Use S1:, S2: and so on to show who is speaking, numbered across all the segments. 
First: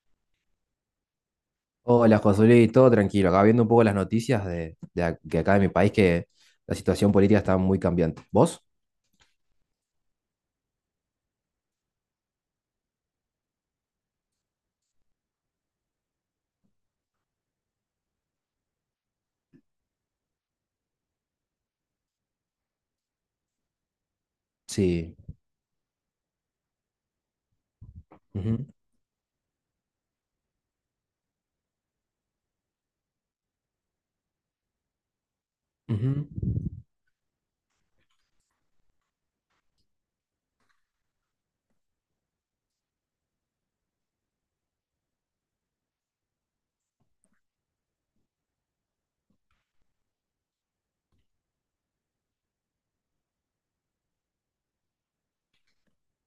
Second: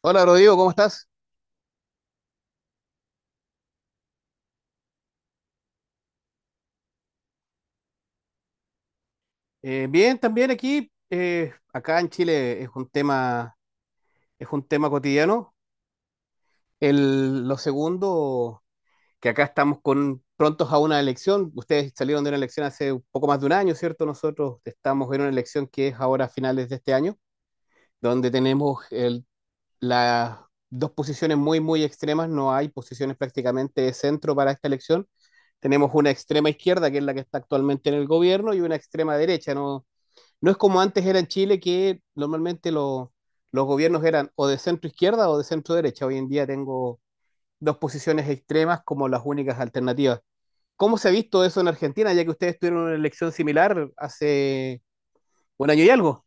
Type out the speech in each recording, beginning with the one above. S1: Hola Rodrigo, ¿cómo estás?
S2: Hola, Josué, todo tranquilo. Acá viendo un poco las noticias de acá de mi país, que la situación política está muy cambiante. ¿Vos?
S1: Bien, también aquí, acá en Chile es un tema cotidiano. Lo segundo, que acá estamos prontos a una elección. Ustedes salieron de una elección hace un poco más de un año, ¿cierto? Nosotros estamos
S2: Sí.
S1: en una elección que es ahora a finales de este año, donde
S2: Ujú,
S1: tenemos las dos posiciones muy, muy extremas. No hay posiciones prácticamente de centro para esta elección. Tenemos una
S2: ujú.
S1: extrema izquierda, que es la que está actualmente en el gobierno, y una extrema derecha, ¿no? No es como antes era en Chile, que normalmente los gobiernos eran o de centro izquierda o de centro derecha. Hoy en día tengo dos posiciones extremas como las únicas alternativas. ¿Cómo se ha visto eso en Argentina, ya que ustedes tuvieron una elección similar hace un año y algo?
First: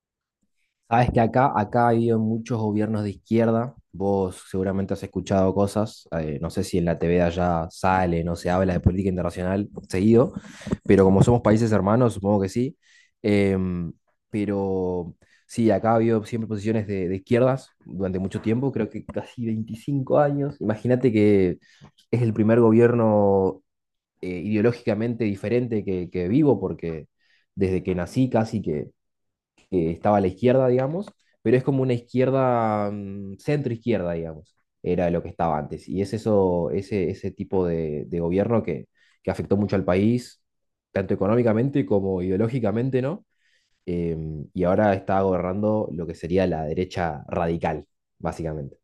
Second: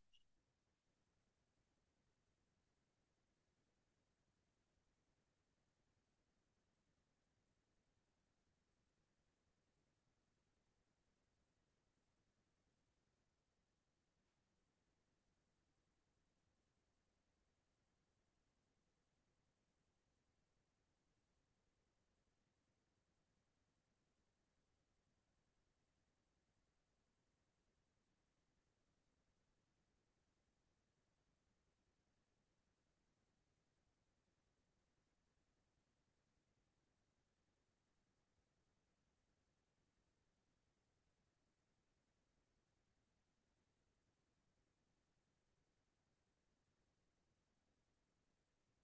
S2: Sabes que acá ha habido muchos gobiernos de izquierda. Vos seguramente has escuchado cosas. No sé si en la TV de allá sale, no se habla de política internacional seguido, pero como somos países hermanos, supongo que sí. Em, pero sí, acá ha habido siempre posiciones de izquierdas durante mucho tiempo, creo que casi 25 años. Imagínate que es el primer gobierno ideológicamente diferente que vivo, porque desde que nací casi que estaba a la izquierda, digamos, pero es como una izquierda, centro-izquierda, digamos, era lo que estaba antes. Y es eso, ese tipo de gobierno que afectó mucho al país, tanto económicamente como ideológicamente, ¿no? Y ahora está gobernando lo que sería la derecha radical, básicamente.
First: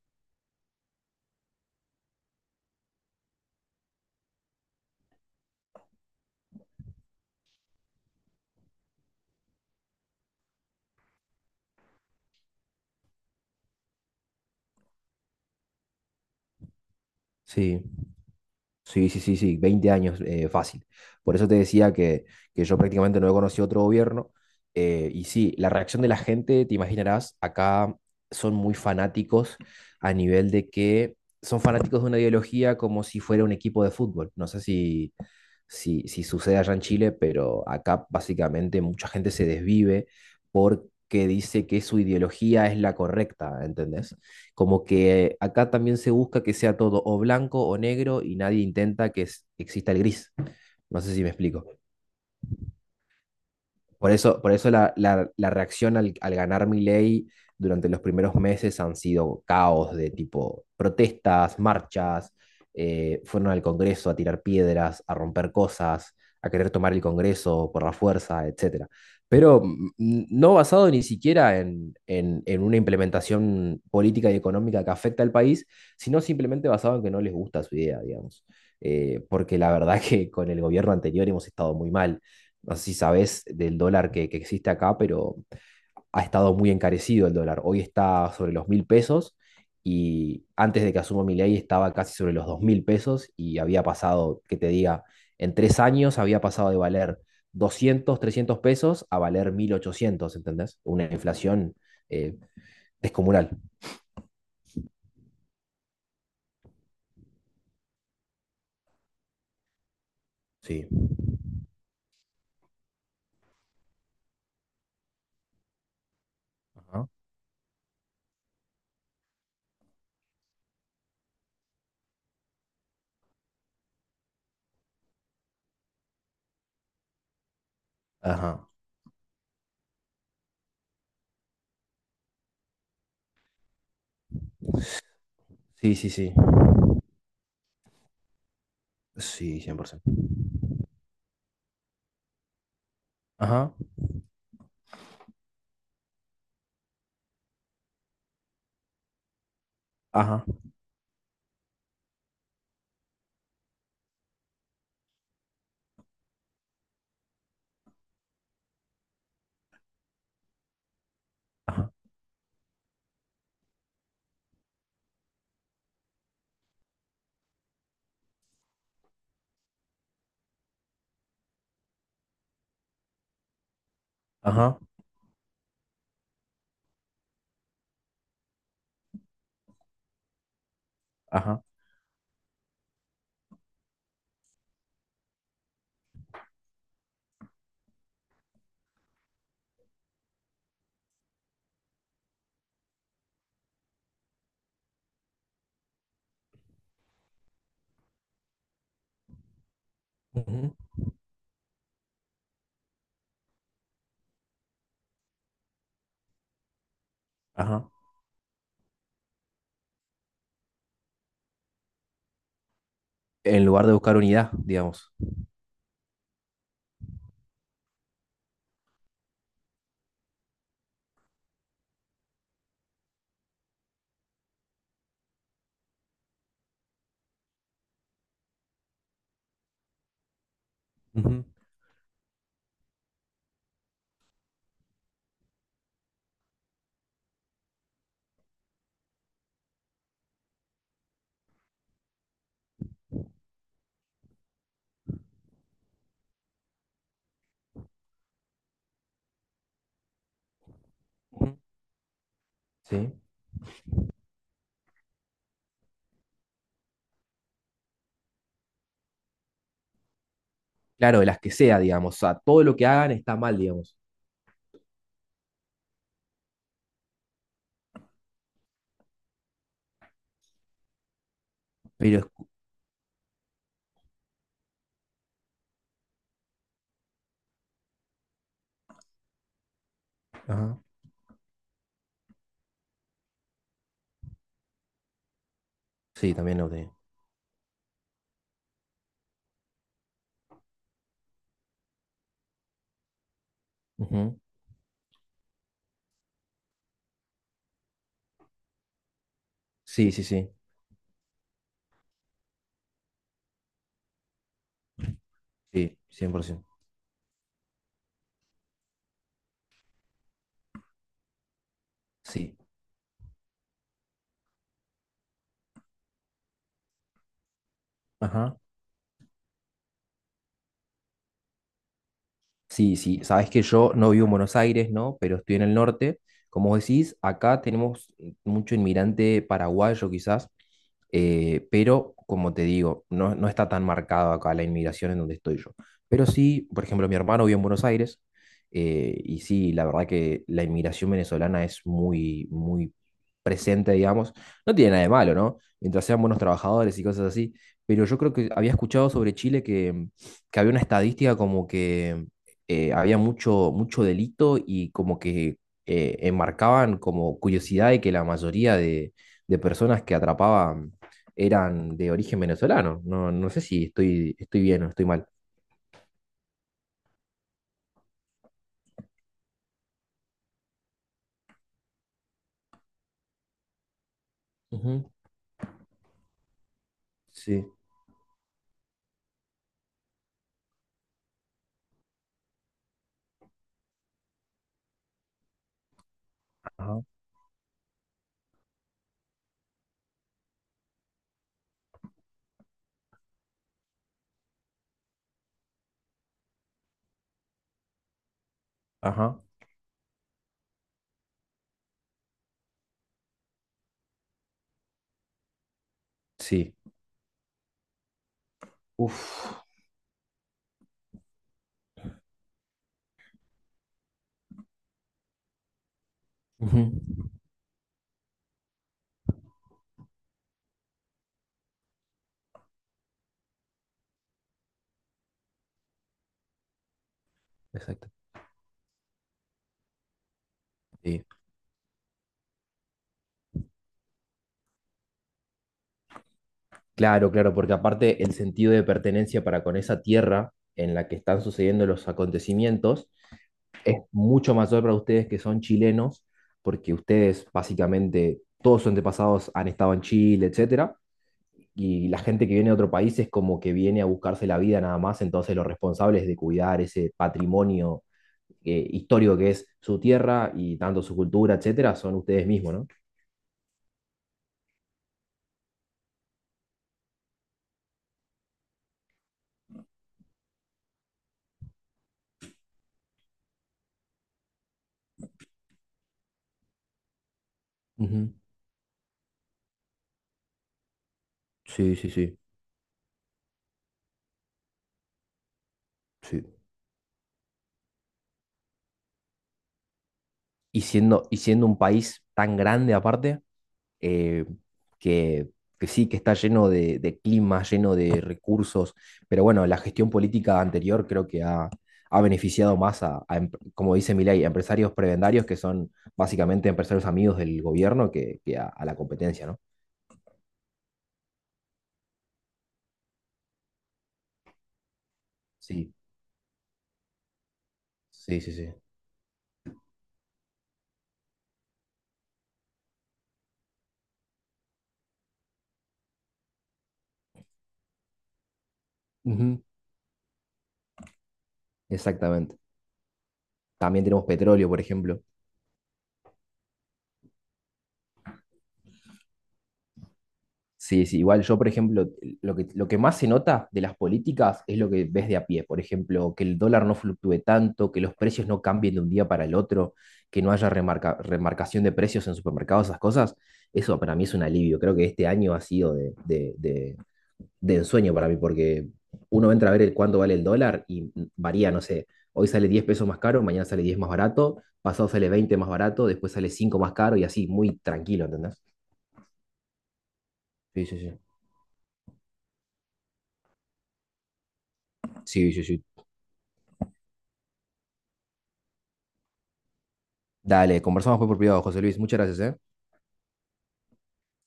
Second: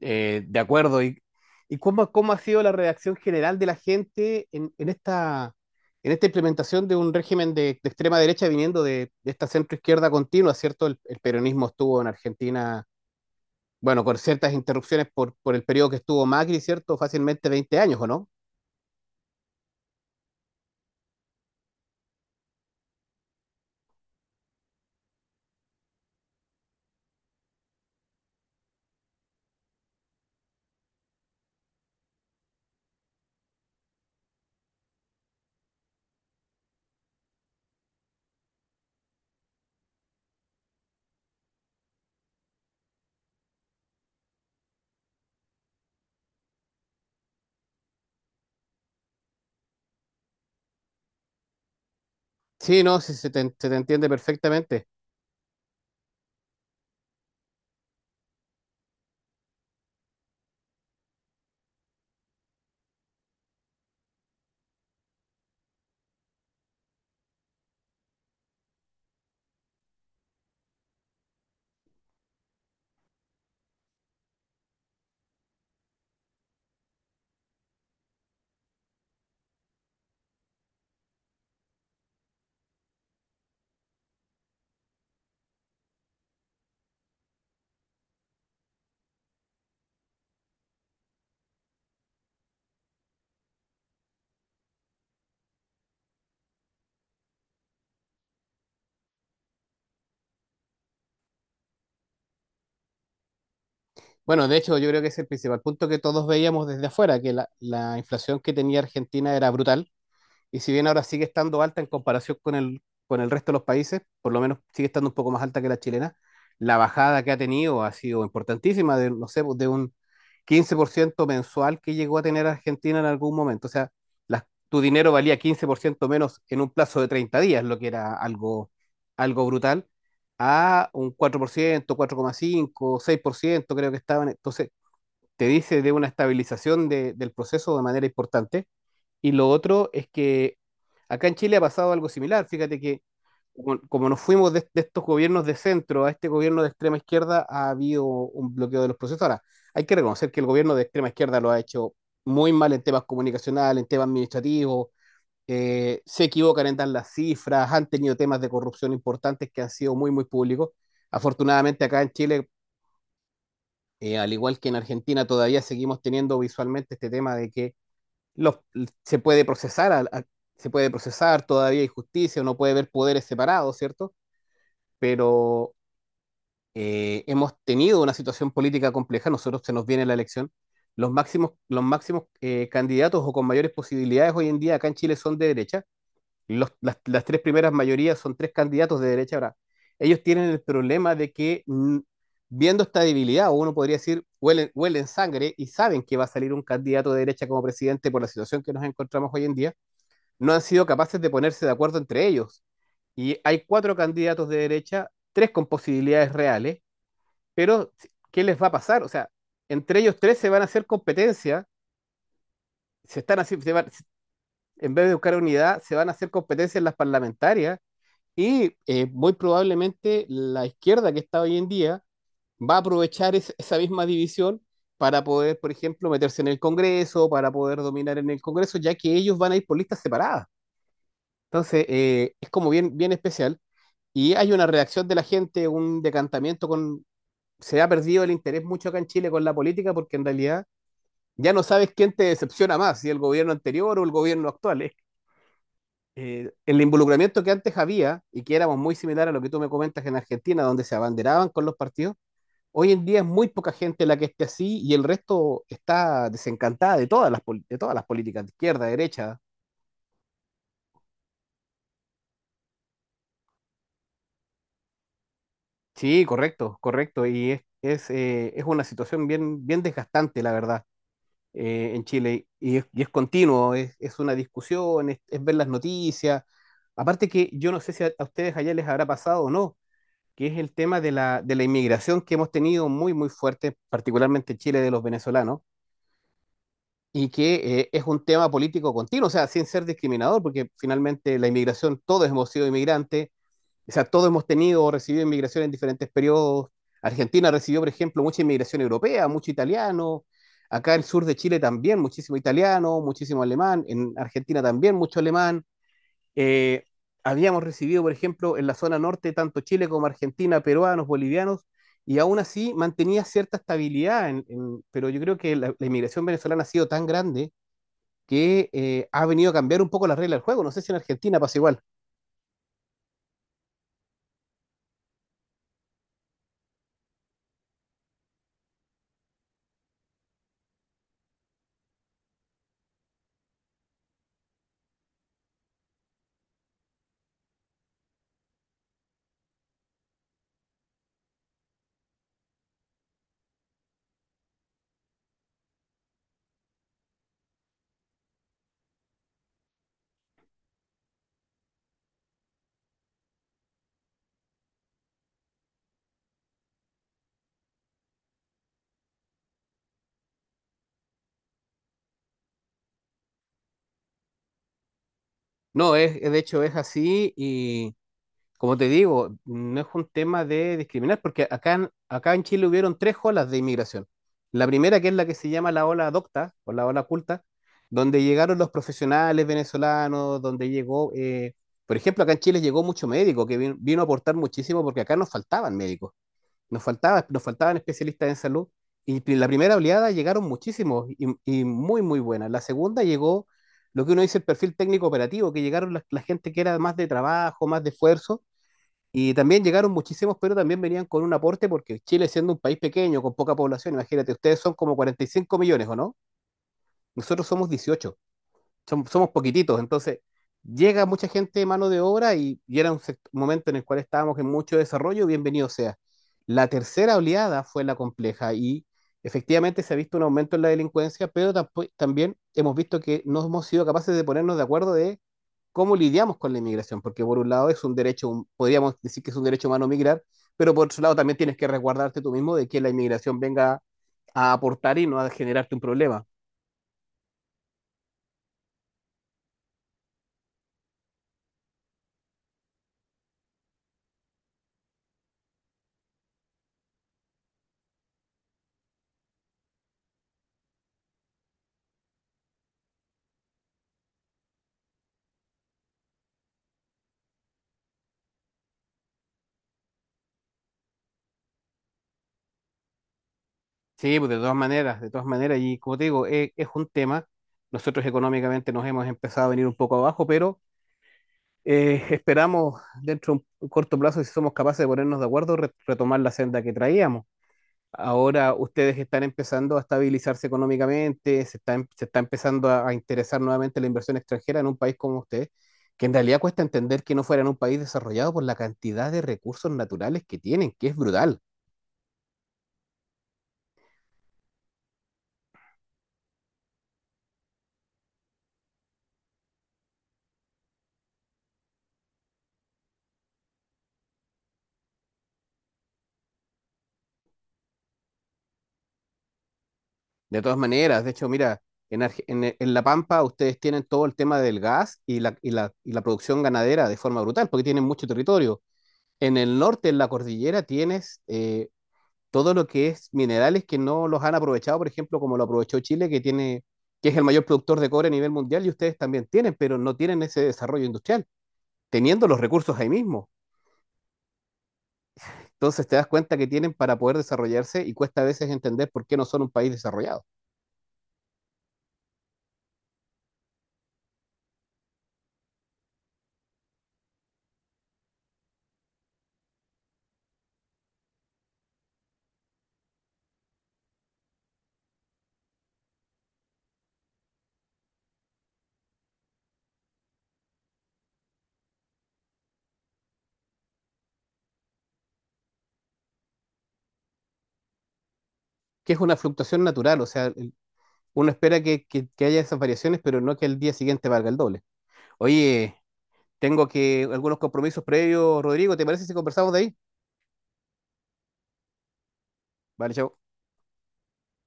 S1: De acuerdo. ¿Y cómo ha sido la reacción general de la gente en esta implementación de un régimen de extrema derecha viniendo de esta centro izquierda continua, ¿cierto? El peronismo estuvo en Argentina, bueno, con ciertas interrupciones por el periodo que estuvo Macri, ¿cierto? Fácilmente 20
S2: Sí.
S1: años, ¿o no?
S2: Sí, sí, sí, sí, 20 años fácil. Por eso te decía que yo prácticamente no he conocido otro gobierno. Y sí, la reacción de la gente, te imaginarás, acá son muy fanáticos a nivel de que son fanáticos de una ideología como si fuera un equipo de fútbol. No sé si sucede allá en Chile, pero acá básicamente mucha gente se desvive porque dice que su ideología es la correcta, ¿entendés? Como que acá también se busca que sea todo o blanco o negro y nadie intenta que exista el gris. No sé si me explico.
S1: Sí, no, sí, se te entiende
S2: Por eso
S1: perfectamente.
S2: la reacción al ganar Milei durante los primeros meses han sido caos de tipo protestas, marchas, fueron al Congreso a tirar piedras, a romper cosas, a querer tomar el Congreso por la fuerza, etcétera. Pero no basado ni siquiera en una implementación política y económica que afecta al país, sino simplemente basado en que no les gusta su idea, digamos. Porque la verdad que con el gobierno anterior hemos estado muy mal. No sé si sabes del dólar que existe acá, pero ha estado muy encarecido el dólar. Hoy está sobre los 1.000 pesos y antes de que asuma mi estaba casi sobre los 2.000 pesos y había pasado, que te diga, en 3 años había pasado de valer 200 300 pesos a valer 1.800. ¿Entendés? Una inflación eh, descomunal.
S1: Bueno, de hecho, yo creo que ese es el principal punto que todos veíamos desde afuera, que la inflación que tenía Argentina era brutal. Y si
S2: Sí.
S1: bien ahora sigue estando alta en comparación con el resto de los países, por lo menos sigue estando un poco más alta que la chilena, la
S2: Ajá.
S1: bajada que ha tenido ha sido importantísima, de, no sé, de un 15% mensual que llegó a tener Argentina en algún momento. O sea, tu dinero valía 15% menos en un plazo de 30 días, lo que era
S2: Ajá.
S1: algo brutal, a un 4%, 4,5, 6%, creo que estaban. Entonces, te dice de
S2: Sí,
S1: una
S2: sí, sí.
S1: estabilización del proceso de manera importante. Y lo
S2: Sí,
S1: otro es
S2: 100%.
S1: que acá en Chile ha pasado algo similar. Fíjate que
S2: Ajá.
S1: como nos fuimos de estos gobiernos de centro a este gobierno de extrema izquierda, ha habido un bloqueo de los procesos. Ahora, hay que reconocer que
S2: Ajá.
S1: el gobierno de extrema izquierda lo ha hecho muy mal en temas comunicacionales, en temas administrativos, se equivocan en dar las cifras, han tenido temas de corrupción importantes que han sido muy, muy públicos. Afortunadamente
S2: Ajá.
S1: acá en Chile, al igual que en Argentina, todavía seguimos teniendo visualmente este tema de que los, se puede procesar, a- se puede procesar todavía injusticia, uno puede ver poderes separados, ¿cierto?
S2: Ajá.
S1: Pero hemos tenido una situación política compleja, nosotros se nos viene la elección. Los máximos,
S2: Ajá.
S1: los máximos candidatos o con mayores posibilidades hoy en día acá en Chile son de derecha. Las tres primeras mayorías son tres candidatos de derecha. Ahora, ellos tienen el problema de que, viendo esta debilidad, uno podría decir, huelen, huelen sangre y saben que va a salir un candidato de derecha como presidente por la situación que nos encontramos hoy en día. No han
S2: Ujú.
S1: sido capaces de ponerse de acuerdo entre ellos. Y hay cuatro candidatos de derecha, tres con posibilidades reales,
S2: Ajá.
S1: pero ¿qué les va a pasar? O sea, entre ellos tres se van a hacer competencia, se están así,
S2: En lugar de buscar unidad,
S1: en vez
S2: digamos.
S1: de buscar unidad, se van a hacer competencia en las parlamentarias y muy probablemente la izquierda que está hoy en día va a aprovechar esa misma división para poder, por ejemplo, meterse en el Congreso, para poder dominar en el Congreso, ya que ellos van a ir por listas separadas.
S2: Ujú,
S1: Entonces, es como bien, bien especial. Y hay una reacción de la gente, un decantamiento con. Se ha perdido el interés mucho acá en Chile con la política, porque en realidad ya no sabes quién te decepciona más, si el gobierno anterior o el gobierno actual. ¿Eh? El involucramiento que antes había y que éramos muy similar a lo que tú me comentas en Argentina, donde se abanderaban
S2: ujú.
S1: con los partidos, hoy en
S2: ¿Sí?
S1: día es muy poca gente la que esté así, y el resto está desencantada de de todas las políticas, de izquierda, derecha.
S2: Claro, de las que sea, digamos. O sea, todo lo que hagan está mal, digamos.
S1: Sí, correcto, correcto. Y es una situación bien, bien desgastante, la verdad, en
S2: Pero
S1: Chile.
S2: es-
S1: Y es continuo, es una discusión, es ver las noticias. Aparte, que yo no sé si a ustedes allá les habrá pasado o no, que es el
S2: Ajá.
S1: tema de de la inmigración, que hemos tenido muy, muy fuerte, particularmente en Chile, de los venezolanos,
S2: Sí, también lo tenía.
S1: y que es un tema político continuo. O sea, sin ser discriminador, porque finalmente la inmigración, todos hemos sido inmigrantes, o sea, todos
S2: Ujú.
S1: hemos tenido o recibido inmigración en diferentes periodos. Argentina recibió, por ejemplo, mucha inmigración europea, mucho
S2: Sí,
S1: italiano.
S2: sí, sí.
S1: Acá en el sur de Chile también, muchísimo italiano, muchísimo alemán. En Argentina también, mucho alemán.
S2: Sí, 100%.
S1: Eh, Habíamos recibido, por ejemplo, en la zona norte, tanto Chile como Argentina, peruanos, bolivianos, y aún
S2: Sí.
S1: así mantenía cierta estabilidad. Pero yo creo que inmigración venezolana ha sido tan grande
S2: Ajá.
S1: que ha venido a cambiar un poco las reglas del juego. No sé si en Argentina pasa igual.
S2: Sí, sí, sabes que yo no vivo en Buenos Aires, ¿no? Pero estoy en el norte. Como vos decís, acá tenemos mucho inmigrante paraguayo quizás, pero como te digo, no, no está tan marcado acá la inmigración en donde estoy yo. Pero sí, por ejemplo, mi hermano vive en Buenos Aires, y sí, la verdad que la inmigración venezolana es muy, muy presente, digamos, no tiene nada de malo, ¿no? Mientras sean buenos trabajadores y cosas así. Pero yo creo que había escuchado sobre Chile que había una estadística como que había mucho, mucho delito y como que enmarcaban como curiosidad de que la mayoría de personas que atrapaban eran de origen venezolano. No, no sé si estoy bien o estoy mal.
S1: No, de hecho es así. Y como te digo, no es un tema de discriminar, porque acá en Chile hubieron tres olas de inmigración. La primera,
S2: Ujú.
S1: que es la que se llama la ola docta o la ola culta,
S2: Sí,
S1: donde llegaron los profesionales venezolanos, donde llegó, por ejemplo, acá en Chile llegó mucho médico, que vino a aportar muchísimo, porque acá nos faltaban médicos,
S2: ajá,
S1: nos faltaban especialistas en salud, y la primera oleada llegaron muchísimos y muy, muy buenas. La segunda llegó lo que uno dice el perfil técnico operativo, que llegaron la gente que era más de trabajo, más de esfuerzo, y
S2: ajá,
S1: también llegaron muchísimos, pero también venían con un aporte, porque Chile, siendo un país pequeño, con poca población, imagínate, ustedes son como 45 millones, ¿o no?
S2: sí.
S1: Nosotros somos 18, somos
S2: Uf.
S1: poquititos, entonces llega mucha gente de mano de obra y era un momento en el cual estábamos en mucho desarrollo, bienvenido sea. La
S2: Ujú.
S1: tercera oleada fue la compleja, y efectivamente se ha visto un aumento en la delincuencia, pero también hemos visto que no hemos sido capaces de ponernos de acuerdo de cómo lidiamos con la inmigración, porque por un lado es un
S2: Exacto.
S1: derecho, podríamos decir que es un derecho humano migrar, pero por otro lado
S2: Sí.
S1: también tienes que resguardarte tú mismo de que la inmigración venga a aportar y no a generarte un problema.
S2: Claro, claro, porque aparte el sentido de pertenencia para con esa tierra en la que están sucediendo los acontecimientos, mucho mayor para ustedes que son chilenos, porque ustedes básicamente todos sus antepasados han estado en Chile, etcétera, y la gente que viene de otro país es como que viene a buscarse la vida nada más, entonces los responsables de cuidar ese patrimonio histórico que es su tierra y tanto su cultura, etcétera, son ustedes mismos, ¿no?
S1: Sí, pues de todas maneras, y como te digo, es un tema. Nosotros económicamente nos hemos empezado a venir un poco abajo, pero esperamos dentro de un corto plazo, si somos capaces de ponernos de acuerdo, retomar la senda que traíamos.
S2: Ujú.
S1: Ahora ustedes están empezando a estabilizarse económicamente,
S2: Sí,
S1: se
S2: sí,
S1: está
S2: sí,
S1: empezando a interesar nuevamente la inversión extranjera en un país como ustedes, que en realidad
S2: sí.
S1: cuesta entender que no fueran un país desarrollado por la cantidad de recursos naturales que tienen,
S2: y
S1: que es
S2: siendo, y
S1: brutal.
S2: siendo un país tan grande aparte, eh, que, que sí, que está lleno de clima, lleno de recursos, pero bueno, la gestión política anterior creo que ha beneficiado más a, a como dice Milei, a empresarios prebendarios que son básicamente empresarios amigos del gobierno que a la competencia, ¿no?
S1: De todas maneras, de hecho, mira, en La Pampa ustedes tienen todo el tema del gas y
S2: Sí,
S1: la producción ganadera de forma brutal, porque tienen mucho
S2: sí, sí,
S1: territorio.
S2: sí.
S1: En el norte, en la cordillera, tienes todo lo que es minerales que no los han aprovechado, por ejemplo, como lo aprovechó Chile, que es el mayor productor de cobre a nivel mundial, y ustedes también tienen,
S2: Ujú.
S1: pero no tienen ese desarrollo industrial, teniendo los
S2: Exactamente.
S1: recursos ahí mismo.
S2: También tenemos petróleo, por ejemplo.
S1: Entonces te das cuenta que tienen para poder desarrollarse, y cuesta a veces entender por qué no son un país desarrollado,
S2: Sí, sí, igual yo, por ejemplo, lo que más se nota de las políticas es lo que ves de a pie. Por ejemplo, que el dólar no fluctúe tanto, que los precios no cambien de un día para el otro, que no haya remarcación de precios en supermercados, esas cosas. Eso para mí es un alivio. Creo que este año ha sido de ensueño para mí, porque uno entra a ver el cuánto vale el dólar y varía, no sé, hoy sale 10 pesos más caro, mañana sale 10 más barato, pasado sale 20 más barato, después sale 5 más caro y así, muy tranquilo, ¿entendés?
S1: que es una fluctuación natural. O sea,
S2: Sí, sí, sí.
S1: uno espera que haya esas variaciones, pero no que el día siguiente valga el doble.
S2: Sí, sí,
S1: Oye,
S2: sí,
S1: tengo que algunos compromisos previos, Rodrigo, ¿te parece si conversamos de ahí?
S2: Dale, conversamos pues por privado, José Luis. Muchas gracias, ¿eh?
S1: Vale, chao.